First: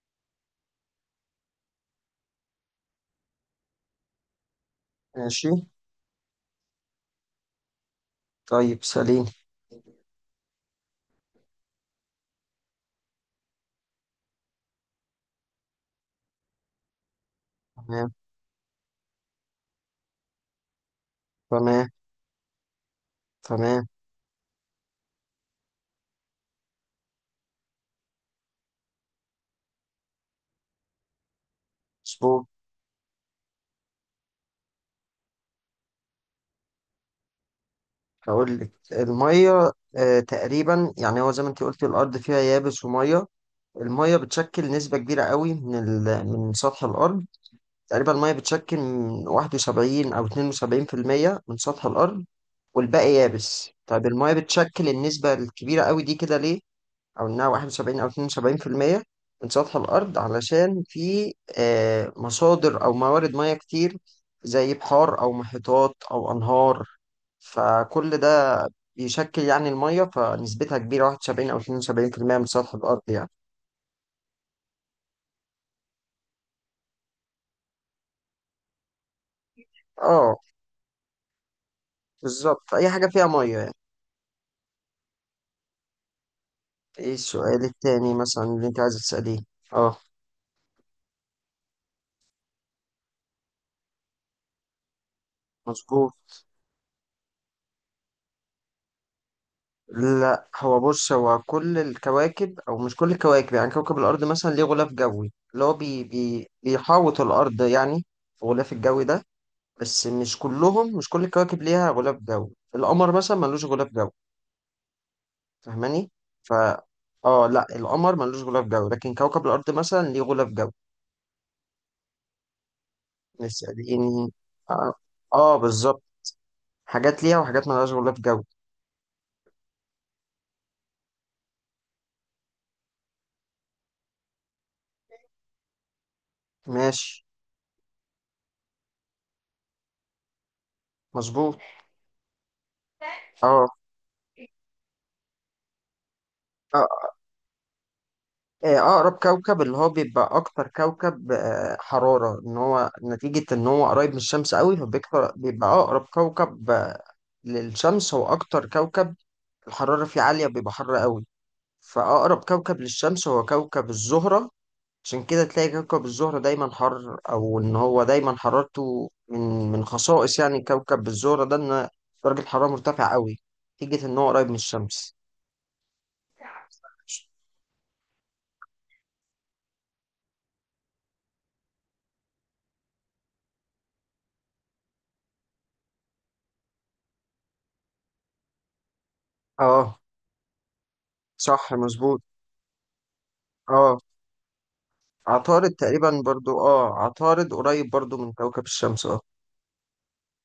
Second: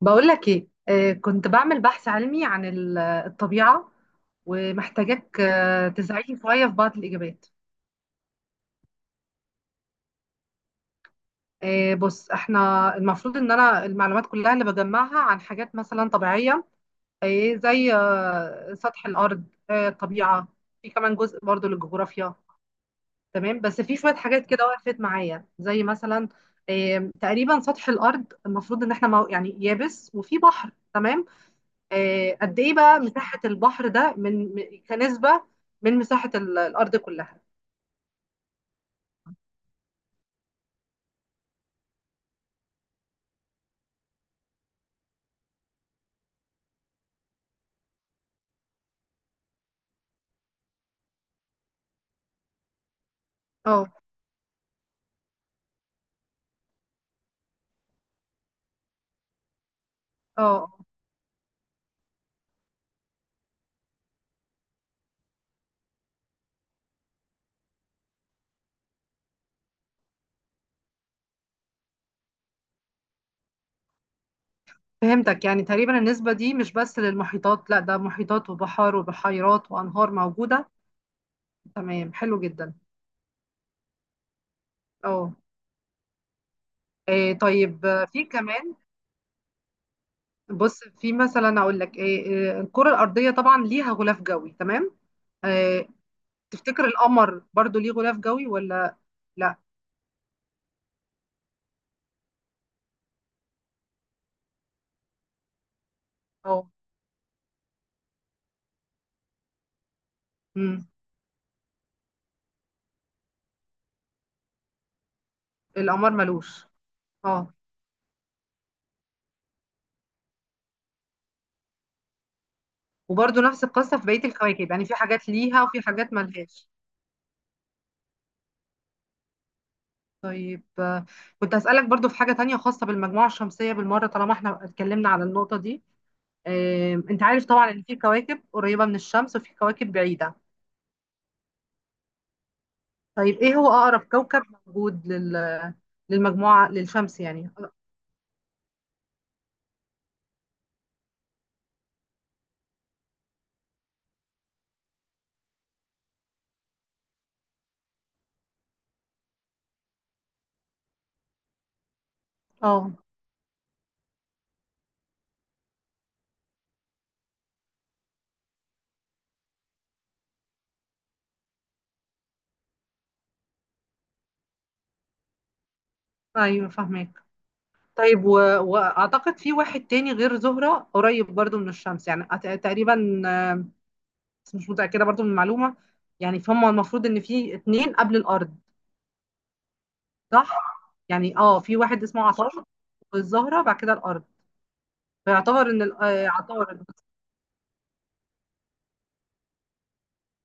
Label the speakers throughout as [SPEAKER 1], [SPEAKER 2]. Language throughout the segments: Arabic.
[SPEAKER 1] بقول لك ايه، كنت بعمل بحث علمي عن الطبيعة. ومحتاجاك
[SPEAKER 2] ماشي.
[SPEAKER 1] تساعدني شوية في بعض الإجابات.
[SPEAKER 2] طيب سليم.
[SPEAKER 1] بص، احنا المفروض ان انا المعلومات كلها اللي بجمعها عن حاجات مثلا طبيعية، زي
[SPEAKER 2] تمام.
[SPEAKER 1] سطح الأرض، الطبيعة. في كمان جزء برضو
[SPEAKER 2] تمام.
[SPEAKER 1] للجغرافيا. تمام، بس
[SPEAKER 2] تمام.
[SPEAKER 1] في شوية حاجات كده وقفت معايا، زي مثلا تقريبا سطح الأرض، المفروض ان احنا يعني يابس وفي بحر. تمام.
[SPEAKER 2] مظبوط.
[SPEAKER 1] قد ايه بقى مساحة البحر ده من كنسبة من مساحة الأرض كلها؟
[SPEAKER 2] هقول لك. المية تقريبا يعني هو زي ما انت قلت الأرض فيها يابس ومية. المية بتشكل نسبة كبيرة قوي من من سطح الأرض. تقريبا المية بتشكل من 71 أو 72% من سطح الأرض، والباقي يابس.
[SPEAKER 1] اه،
[SPEAKER 2] طيب، المية بتشكل النسبة الكبيرة قوي دي كده ليه؟ او انها 71 او 72% من سطح الارض
[SPEAKER 1] اه،
[SPEAKER 2] علشان في مصادر او موارد مياه كتير زي بحار او محيطات او انهار. فكل ده بيشكل يعني المية فنسبتها كبيرة، 71 أو 72% من سطح الأرض يعني.
[SPEAKER 1] فهمتك. يعني تقريبا النسبة دي مش بس للمحيطات، لا، ده محيطات وبحار وبحيرات وأنهار
[SPEAKER 2] اه،
[SPEAKER 1] موجودة. تمام، حلو
[SPEAKER 2] بالظبط،
[SPEAKER 1] جدا.
[SPEAKER 2] أي حاجة فيها مية يعني.
[SPEAKER 1] اه.
[SPEAKER 2] ايه السؤال
[SPEAKER 1] طيب،
[SPEAKER 2] التاني
[SPEAKER 1] في
[SPEAKER 2] مثلا اللي
[SPEAKER 1] كمان
[SPEAKER 2] أنت عايز تسأليه؟ اه
[SPEAKER 1] بص في مثلا أقول لك، الكرة الأرضية طبعا ليها غلاف جوي. تمام. آه،
[SPEAKER 2] مظبوط.
[SPEAKER 1] تفتكر القمر برضو ليه غلاف جوي ولا لا؟
[SPEAKER 2] لا، هو بص، هو كل الكواكب او مش كل الكواكب، يعني كوكب الارض مثلا ليه غلاف جوي اللي هو بي
[SPEAKER 1] اه.
[SPEAKER 2] بيحاوط الارض يعني. في غلاف الجوي ده، بس مش
[SPEAKER 1] مم،
[SPEAKER 2] كلهم، مش كل الكواكب ليها غلاف جوي. القمر مثلا ملوش غلاف جوي. فاهماني؟
[SPEAKER 1] القمر
[SPEAKER 2] ف
[SPEAKER 1] ملوش.
[SPEAKER 2] اه،
[SPEAKER 1] اه،
[SPEAKER 2] لا القمر ملوش غلاف جوي، لكن كوكب الارض مثلا ليه غلاف جوي.
[SPEAKER 1] وبرضه
[SPEAKER 2] مش
[SPEAKER 1] نفس القصة في بقية
[SPEAKER 2] يعني،
[SPEAKER 1] الكواكب، يعني
[SPEAKER 2] اه,
[SPEAKER 1] في حاجات ليها وفي
[SPEAKER 2] بالظبط.
[SPEAKER 1] حاجات ملهاش.
[SPEAKER 2] حاجات ليها وحاجات ملهاش غلاف جوي.
[SPEAKER 1] طيب، كنت هسألك برضه في حاجة تانية خاصة بالمجموعة الشمسية بالمرة، طالما احنا اتكلمنا على النقطة دي.
[SPEAKER 2] ماشي
[SPEAKER 1] انت عارف طبعا ان في كواكب قريبة من الشمس وفي كواكب بعيدة.
[SPEAKER 2] مظبوط.
[SPEAKER 1] طيب، ايه
[SPEAKER 2] اه.
[SPEAKER 1] هو أقرب كوكب موجود
[SPEAKER 2] آه.
[SPEAKER 1] للشمس يعني؟
[SPEAKER 2] أقرب كوكب اللي هو بيبقى أكتر كوكب حرارة، إن هو نتيجة إن هو قريب من الشمس قوي فبيكتر، بيبقى أقرب كوكب للشمس هو أكتر كوكب الحرارة فيه عالية، بيبقى حر قوي. فأقرب كوكب
[SPEAKER 1] اه.
[SPEAKER 2] للشمس هو كوكب الزهرة. عشان كده تلاقي كوكب الزهرة دايما حر، أو إن هو دايما حرارته من خصائص يعني كوكب الزهرة ده إن درجة حرارة مرتفعة قوي نتيجة إن هو قريب من الشمس.
[SPEAKER 1] ايوه، فاهمك. طيب، واعتقد في واحد تاني غير زهرة قريب برضه من الشمس، يعني تقريبا، بس مش متأكدة برضو من المعلومة. يعني، فهم المفروض ان في اتنين قبل الارض،
[SPEAKER 2] أه
[SPEAKER 1] صح؟ يعني اه،
[SPEAKER 2] صح
[SPEAKER 1] في واحد
[SPEAKER 2] مظبوط.
[SPEAKER 1] اسمه عطارد، والزهرة، بعد كده
[SPEAKER 2] اه،
[SPEAKER 1] الارض.
[SPEAKER 2] عطارد
[SPEAKER 1] فيعتبر ان
[SPEAKER 2] تقريبا برضو.
[SPEAKER 1] عطارد،
[SPEAKER 2] اه، عطارد قريب برضو من كوكب الشمس. اه.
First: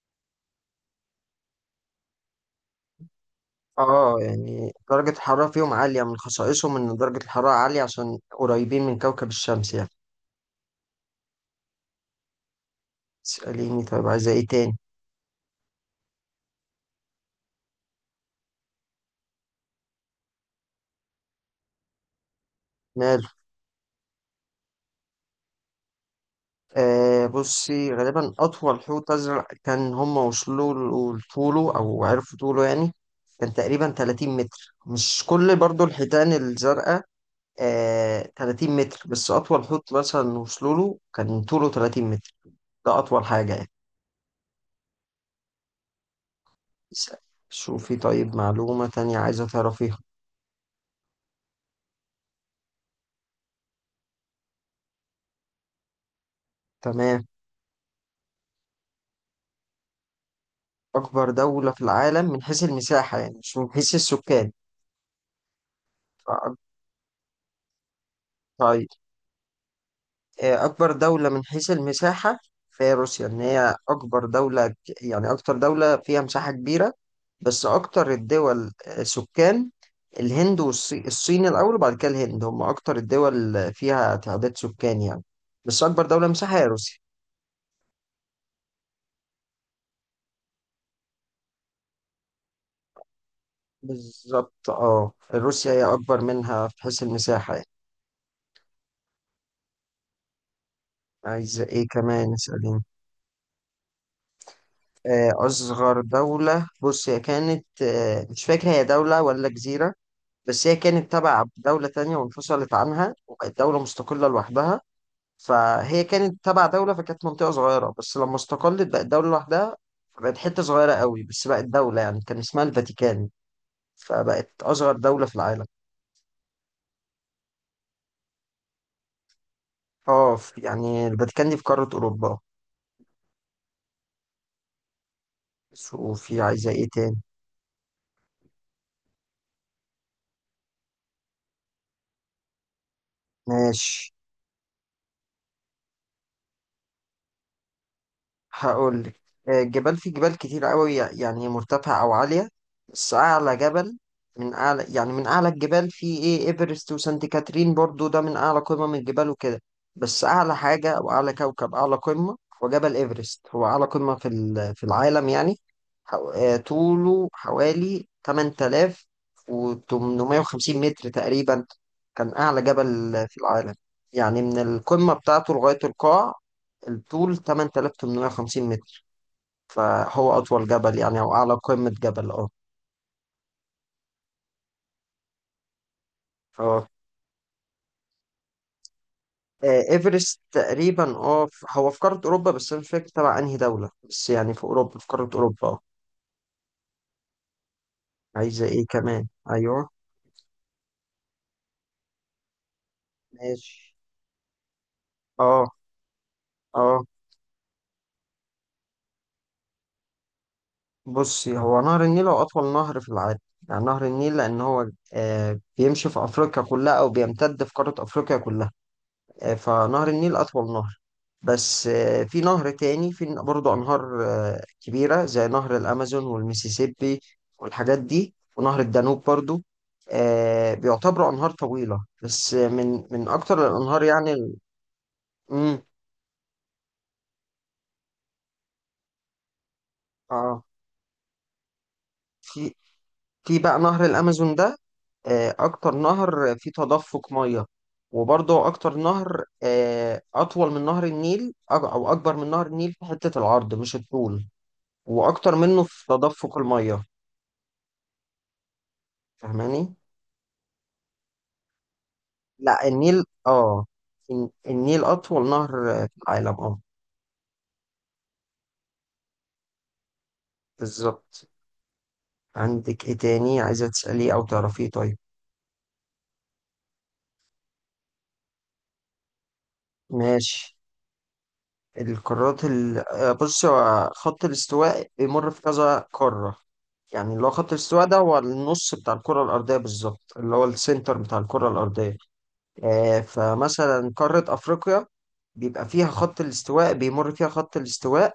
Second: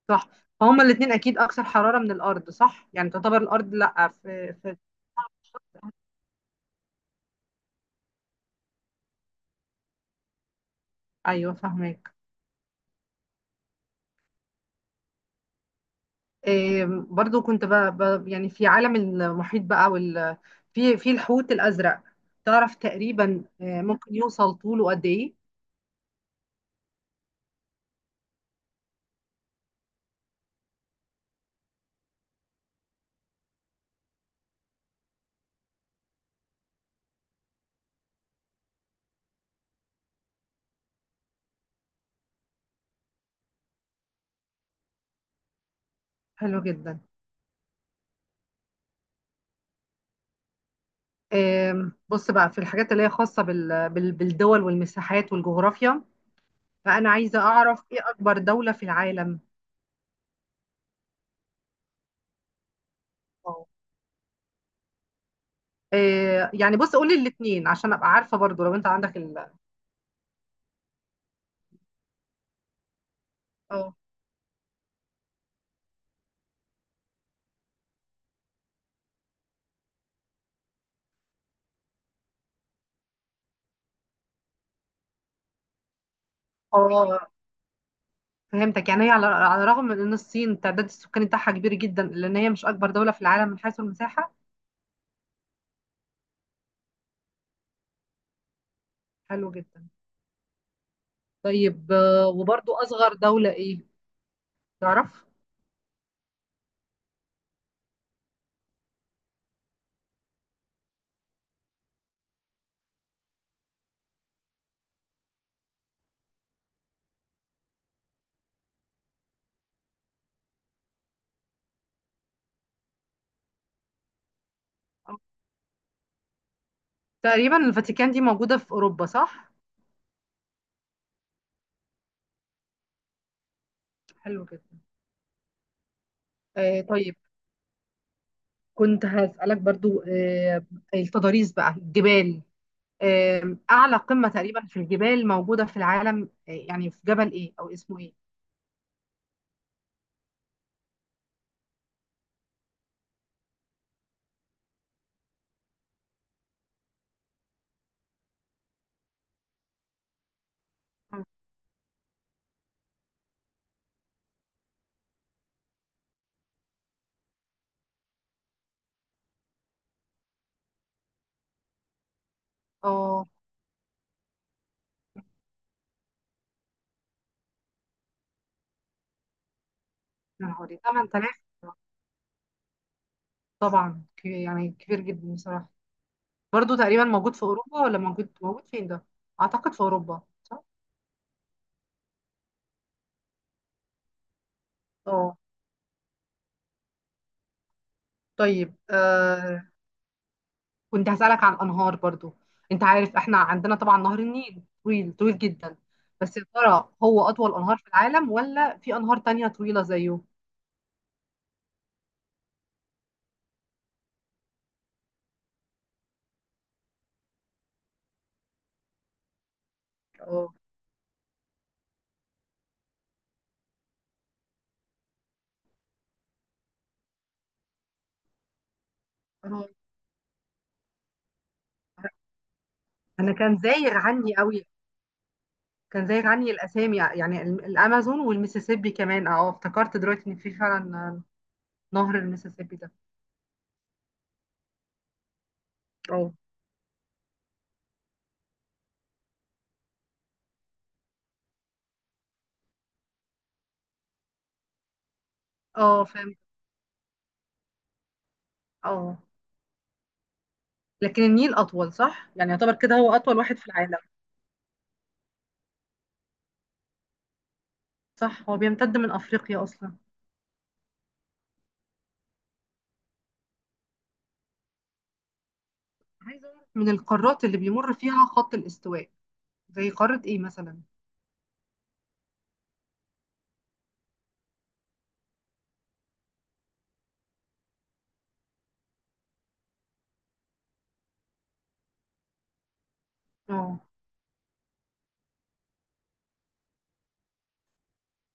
[SPEAKER 1] صح؟ فهما الاتنين اكيد اكثر حرارة من الارض، صح؟ يعني تعتبر الارض لا
[SPEAKER 2] اه،
[SPEAKER 1] في,
[SPEAKER 2] يعني
[SPEAKER 1] في
[SPEAKER 2] درجة الحرارة فيهم عالية، من خصائصهم إن درجة الحرارة عالية عشان قريبين من كوكب الشمس يعني.
[SPEAKER 1] ايوه، فاهمك.
[SPEAKER 2] اسأليني، طيب عايزة ايه تاني؟
[SPEAKER 1] إيه، برضو كنت يعني في عالم المحيط بقى في الحوت الازرق، تعرف
[SPEAKER 2] ماله.
[SPEAKER 1] تقريبا ممكن يوصل طوله قد ايه؟
[SPEAKER 2] بصي، غالبا أطول حوت أزرق كان هم وصلوا لطوله أو عرفوا طوله، يعني كان تقريبا 30 متر. مش كل برضو الحيتان الزرقاء آه 30 متر، بس أطول حوت مثلا وصلوا له كان طوله 30 متر. ده أطول حاجة يعني.
[SPEAKER 1] حلو جدا.
[SPEAKER 2] اسأل. شوفي، طيب، معلومة تانية عايزة تعرفيها.
[SPEAKER 1] بص بقى في الحاجات اللي هي خاصة بالدول والمساحات والجغرافيا، فأنا
[SPEAKER 2] تمام.
[SPEAKER 1] عايزة أعرف إيه أكبر دولة في العالم؟
[SPEAKER 2] أكبر دولة في العالم من حيث المساحة يعني مش
[SPEAKER 1] اه.
[SPEAKER 2] من حيث السكان. فأك-
[SPEAKER 1] يعني بص، قولي الاتنين عشان أبقى عارفة برضو، لو
[SPEAKER 2] طيب.
[SPEAKER 1] أنت عندك
[SPEAKER 2] أكبر دولة من حيث المساحة فهي روسيا، إن هي
[SPEAKER 1] اه،
[SPEAKER 2] أكبر دولة، يعني أكتر دولة فيها مساحة كبيرة. بس أكتر الدول سكان، الهند والصين، الصين الأول وبعد كده الهند، هم أكتر الدول فيها تعداد سكان يعني. بس أكبر دولة مساحة هي روسيا.
[SPEAKER 1] اه، فهمتك. يعني هي على الرغم من إن الصين تعداد السكاني بتاعها كبير جدا، لأن هي مش أكبر دولة في العالم من حيث المساحة.
[SPEAKER 2] بالظبط، اه روسيا هي أكبر منها في حيث المساحة.
[SPEAKER 1] حلو جدا.
[SPEAKER 2] عايزة ايه
[SPEAKER 1] طيب،
[SPEAKER 2] كمان؟
[SPEAKER 1] وبرضو
[SPEAKER 2] اسأليني.
[SPEAKER 1] أصغر دولة إيه، تعرف؟
[SPEAKER 2] أصغر دولة، بص، هي كانت مش فاكر هي دولة ولا جزيرة، بس هي كانت تبع دولة تانية وانفصلت عنها وبقت دولة مستقلة لوحدها. فهي كانت تبع دولة، فكانت منطقة صغيرة بس لما استقلت بقت دولة لوحدها. بقت حتة صغيرة قوي بس بقت دولة يعني. كان اسمها الفاتيكان، فبقت أصغر
[SPEAKER 1] آه.
[SPEAKER 2] دولة في العالم.
[SPEAKER 1] تقريبا الفاتيكان دي موجودة في أوروبا، صح؟
[SPEAKER 2] اه، في- يعني الفاتيكان دي في قارة أوروبا.
[SPEAKER 1] حلو جدا.
[SPEAKER 2] وفي عايزة ايه
[SPEAKER 1] طيب،
[SPEAKER 2] تاني؟
[SPEAKER 1] كنت هسألك برضو، التضاريس بقى، الجبال. أعلى
[SPEAKER 2] ماشي،
[SPEAKER 1] قمة تقريبا في الجبال موجودة في العالم، يعني في جبل إيه، أو اسمه إيه؟
[SPEAKER 2] هقول لك. الجبال، في جبال كتير قوي يعني مرتفعة أو عالية، بس أعلى جبل، من أعلى يعني من أعلى الجبال، في إيه، إيفرست وسانت كاترين برضو، ده من أعلى قمم من الجبال وكده. بس أعلى حاجة أو أعلى كوكب، أعلى قمة، هو جبل إيفرست. هو أعلى قمة في في العالم يعني. طوله حوالي 8850 متر تقريبا. كان أعلى جبل
[SPEAKER 1] اه.
[SPEAKER 2] في العالم يعني، من القمة بتاعته لغاية القاع الطول 8850 متر. فهو
[SPEAKER 1] يا
[SPEAKER 2] أطول
[SPEAKER 1] نهاري،
[SPEAKER 2] جبل يعني أو
[SPEAKER 1] 8000!
[SPEAKER 2] أعلى قمة جبل أه.
[SPEAKER 1] طبعا يعني كبير جدا بصراحة. برضو
[SPEAKER 2] أه.
[SPEAKER 1] تقريبا موجود في أوروبا، ولا موجود فين ده؟ أعتقد في
[SPEAKER 2] آه،
[SPEAKER 1] أوروبا،
[SPEAKER 2] إيفرست
[SPEAKER 1] صح؟
[SPEAKER 2] تقريبا. أه هو في قارة أوروبا، بس أنا مش فاكر تبع أنهي دولة، بس يعني في أوروبا، في قارة
[SPEAKER 1] اه.
[SPEAKER 2] أوروبا أه. عايزة
[SPEAKER 1] طيب،
[SPEAKER 2] إيه كمان؟ أيوه
[SPEAKER 1] كنت هسألك عن أنهار برضو. أنت عارف إحنا عندنا
[SPEAKER 2] ماشي.
[SPEAKER 1] طبعا نهر النيل طويل طويل
[SPEAKER 2] أه.
[SPEAKER 1] جدا، بس يا ترى
[SPEAKER 2] أه
[SPEAKER 1] هو أطول أنهار في العالم، ولا في أنهار تانية طويلة زيه؟
[SPEAKER 2] بصي، هو نهر النيل هو أطول نهر في العالم. يعني نهر النيل لأن هو آه بيمشي في أفريقيا كلها أو بيمتد في قارة أفريقيا كلها. فنهر النيل
[SPEAKER 1] اه.
[SPEAKER 2] أطول نهر. بس في نهر تاني، في برضه أنهار كبيرة زي نهر الأمازون والميسيسيبي والحاجات دي، ونهر الدانوب برضه.
[SPEAKER 1] أنا
[SPEAKER 2] بيعتبروا أنهار طويلة، بس من
[SPEAKER 1] أنا كان
[SPEAKER 2] أكتر
[SPEAKER 1] زايغ
[SPEAKER 2] الأنهار يعني
[SPEAKER 1] عني قوي،
[SPEAKER 2] مم،
[SPEAKER 1] كان زايغ عني الأسامي، يعني الأمازون والميسيسيبي كمان. افتكرت دلوقتي إن في
[SPEAKER 2] آه
[SPEAKER 1] فعلا نهر
[SPEAKER 2] في.
[SPEAKER 1] الميسيسيبي ده.
[SPEAKER 2] في بقى نهر الأمازون ده أكتر
[SPEAKER 1] اه،
[SPEAKER 2] نهر فيه تدفق مية. وبرضه أكتر نهر أطول من نهر النيل أو أو أكبر من نهر النيل في حتة العرض مش الطول، وأكتر منه
[SPEAKER 1] أه،
[SPEAKER 2] في
[SPEAKER 1] فهمت.
[SPEAKER 2] تدفق المية.
[SPEAKER 1] أه،
[SPEAKER 2] فاهماني؟
[SPEAKER 1] لكن النيل أطول، صح؟ يعني يعتبر
[SPEAKER 2] لا،
[SPEAKER 1] كده هو
[SPEAKER 2] النيل
[SPEAKER 1] أطول واحد في
[SPEAKER 2] اه،
[SPEAKER 1] العالم.
[SPEAKER 2] النيل اطول نهر في العالم اه.
[SPEAKER 1] صح، هو بيمتد من أفريقيا أصلا.
[SPEAKER 2] بالظبط. عندك ايه تاني عايزة تسأليه او تعرفيه؟ طيب
[SPEAKER 1] عايزة أعرف من القارات اللي بيمر فيها خط الاستواء، زي قارة ايه
[SPEAKER 2] ماشي.
[SPEAKER 1] مثلا؟
[SPEAKER 2] القارات ال... آه، بص، هو خط الاستواء بيمر في كذا قارة. يعني اللي هو خط الاستواء ده هو النص بتاع الكرة الأرضية بالظبط، اللي هو السنتر بتاع الكرة الأرضية. آه
[SPEAKER 1] اه،
[SPEAKER 2] فمثلا قارة أفريقيا بيبقى فيها خط الاستواء، بيمر فيها خط الاستواء.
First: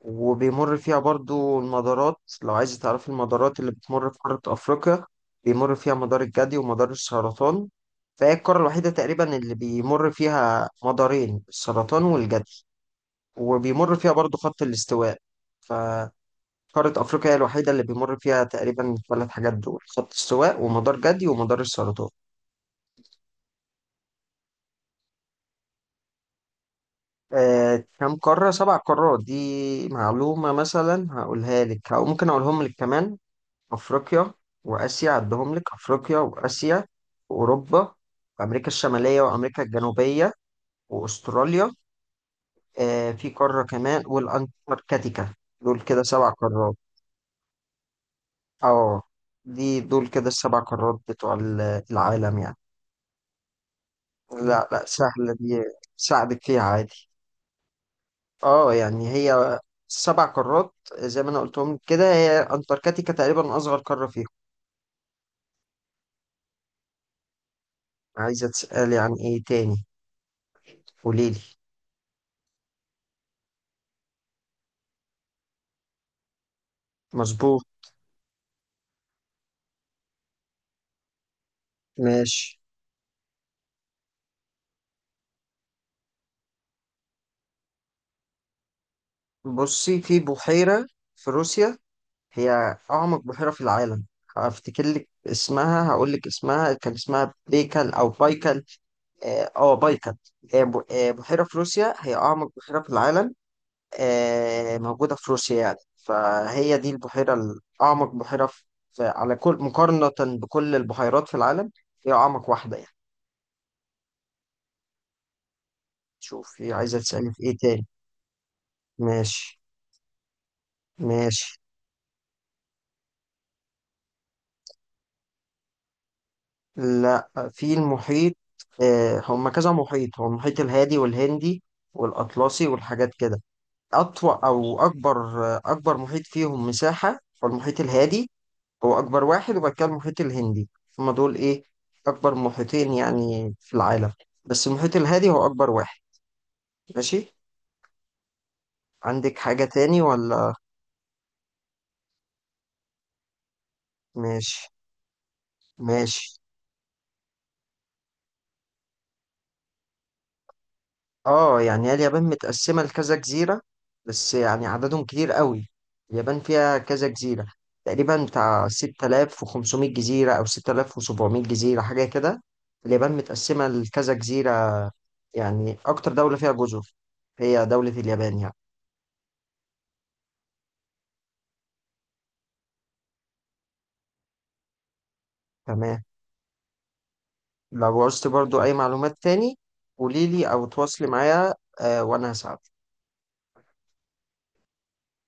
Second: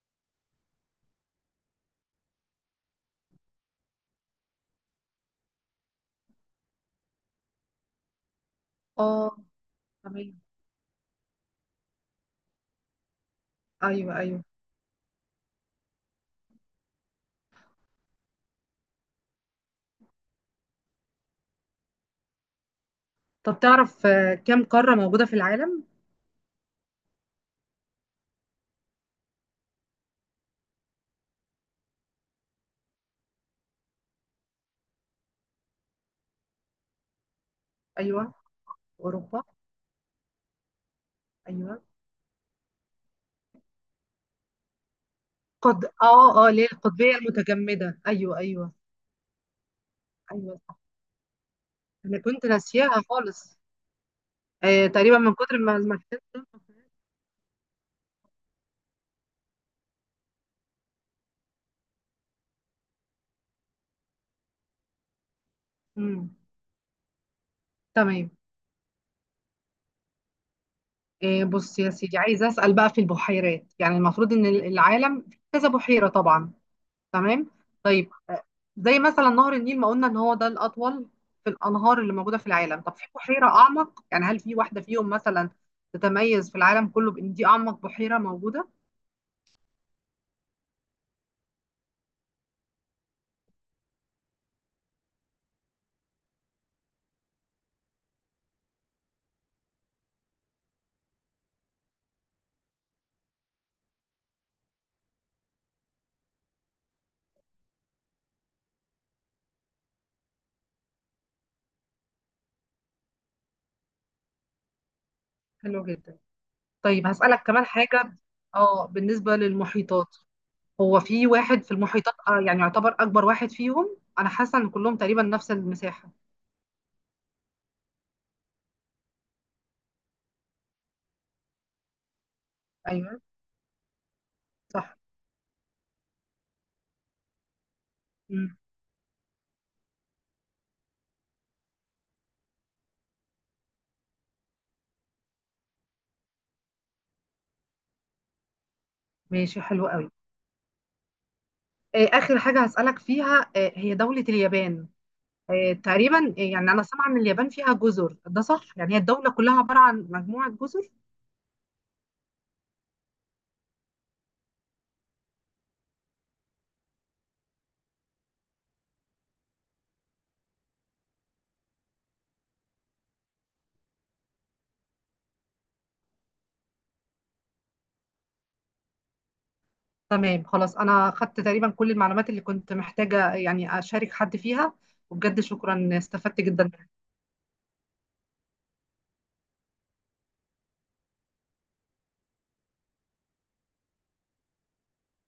[SPEAKER 2] وبيمر فيها برضو المدارات، لو عايز تعرف المدارات اللي بتمر في قارة أفريقيا، بيمر فيها مدار الجدي ومدار السرطان. فهي القارة الوحيدة تقريبا
[SPEAKER 1] اه.
[SPEAKER 2] اللي بيمر
[SPEAKER 1] تمام.
[SPEAKER 2] فيها مدارين السرطان والجدي، وبيمر فيها
[SPEAKER 1] ايوه،
[SPEAKER 2] برضو
[SPEAKER 1] ايوه.
[SPEAKER 2] خط الاستواء. فقارة أفريقيا هي الوحيدة اللي بيمر فيها تقريبا الثلاث حاجات دول: خط استواء ومدار جدي ومدار السرطان.
[SPEAKER 1] طب تعرف كم قارة موجودة في العالم؟
[SPEAKER 2] كم قارة؟ سبع قارات. دي معلومة مثلا هقولها لك، أو ممكن أقولهم لك كمان: أفريقيا وآسيا، عدهم لك، أفريقيا وآسيا وأوروبا
[SPEAKER 1] ايوه.
[SPEAKER 2] وأمريكا الشمالية
[SPEAKER 1] اوروبا.
[SPEAKER 2] وأمريكا الجنوبية وأستراليا،
[SPEAKER 1] ايوه.
[SPEAKER 2] آه في قارة كمان، والأنتاركتيكا. دول
[SPEAKER 1] قد،
[SPEAKER 2] كده سبع
[SPEAKER 1] اه، اه، ليه،
[SPEAKER 2] قارات.
[SPEAKER 1] القطبية المتجمدة، ايوه، ايوه.
[SPEAKER 2] أه، دي دول كده
[SPEAKER 1] ايوه،
[SPEAKER 2] السبع
[SPEAKER 1] صح،
[SPEAKER 2] قارات بتوع
[SPEAKER 1] انا
[SPEAKER 2] العالم
[SPEAKER 1] كنت
[SPEAKER 2] يعني.
[SPEAKER 1] ناسياها خالص.
[SPEAKER 2] لا،
[SPEAKER 1] تقريبا
[SPEAKER 2] سهلة
[SPEAKER 1] من كتر
[SPEAKER 2] دي،
[SPEAKER 1] ما المكان.
[SPEAKER 2] ساعدك فيها عادي. أه، يعني هي سبع قارات زي ما أنا قلتهم كده. هي أنتاركتيكا تقريبا أصغر قارة فيهم.
[SPEAKER 1] امم تمام.
[SPEAKER 2] عايزة تسألي عن إيه تاني؟ قوليلي.
[SPEAKER 1] بص يا سيدي، عايزة اسأل بقى في البحيرات. يعني المفروض ان العالم في كذا بحيرة طبعا. تمام.
[SPEAKER 2] مظبوط.
[SPEAKER 1] طيب، زي مثلا نهر النيل ما قلنا ان هو ده الاطول في الانهار اللي موجوده في
[SPEAKER 2] ماشي.
[SPEAKER 1] العالم، طب في بحيره اعمق؟ يعني هل في واحده فيهم مثلا تتميز في العالم كله بان دي اعمق بحيره موجوده؟
[SPEAKER 2] بصي، في بحيرة في روسيا هي أعمق بحيرة في العالم. هفتكر لك اسمها، هقول لك اسمها، كان اسمها بيكل أو بايكل. اه بايكل. بحيرة في روسيا هي أعمق بحيرة في العالم، موجودة في روسيا يعني. فهي دي البحيرة الأعمق بحيرة في في- على كل، مقارنة بكل البحيرات في العالم هي أعمق واحدة يعني.
[SPEAKER 1] حلو جدا.
[SPEAKER 2] شوفي، عايزة
[SPEAKER 1] طيب،
[SPEAKER 2] تسألي في
[SPEAKER 1] هسالك
[SPEAKER 2] إيه
[SPEAKER 1] كمان
[SPEAKER 2] تاني؟
[SPEAKER 1] حاجه، اه، بالنسبه
[SPEAKER 2] ماشي
[SPEAKER 1] للمحيطات. هو في
[SPEAKER 2] ماشي.
[SPEAKER 1] واحد في المحيطات يعني يعتبر اكبر واحد فيهم؟ انا حاسه ان كلهم تقريبا نفس المساحه.
[SPEAKER 2] لا في المحيط، هم كذا محيط، هو المحيط الهادي والهندي والأطلسي والحاجات
[SPEAKER 1] ايوه،
[SPEAKER 2] كده. أطول أو
[SPEAKER 1] صح.
[SPEAKER 2] أكبر، أكبر محيط فيهم مساحة هو المحيط الهادي.
[SPEAKER 1] مم.
[SPEAKER 2] هو أكبر واحد، وبعد كده المحيط الهندي. هما دول إيه، أكبر محيطين يعني في العالم، بس المحيط الهادي هو أكبر واحد. ماشي، عندك
[SPEAKER 1] ماشي،
[SPEAKER 2] حاجة
[SPEAKER 1] حلو
[SPEAKER 2] تاني
[SPEAKER 1] قوي.
[SPEAKER 2] ولا؟
[SPEAKER 1] اخر حاجه هسالك فيها، هي دوله
[SPEAKER 2] ماشي
[SPEAKER 1] اليابان. تقريبا
[SPEAKER 2] ماشي.
[SPEAKER 1] يعني انا سامعه ان اليابان فيها جزر، ده صح؟ يعني هي الدوله كلها عباره عن مجموعه جزر؟
[SPEAKER 2] اه يعني هي اليابان متقسمة لكذا جزيرة، بس يعني عددهم كتير قوي. اليابان فيها كذا جزيرة، تقريبا بتاع 6500 جزيرة أو 6700 جزيرة حاجة كده. اليابان متقسمة لكذا جزيرة يعني. أكتر دولة فيها جزر هي دولة اليابان يعني.
[SPEAKER 1] تمام، خلاص. انا خدت تقريبا كل المعلومات اللي كنت محتاجه يعني اشارك حد فيها. وبجد شكرا،
[SPEAKER 2] تمام.
[SPEAKER 1] استفدت جدا.
[SPEAKER 2] لو عوزت برضو أي معلومات تاني قوليلي، أو تواصلي معايا وأنا هساعدك.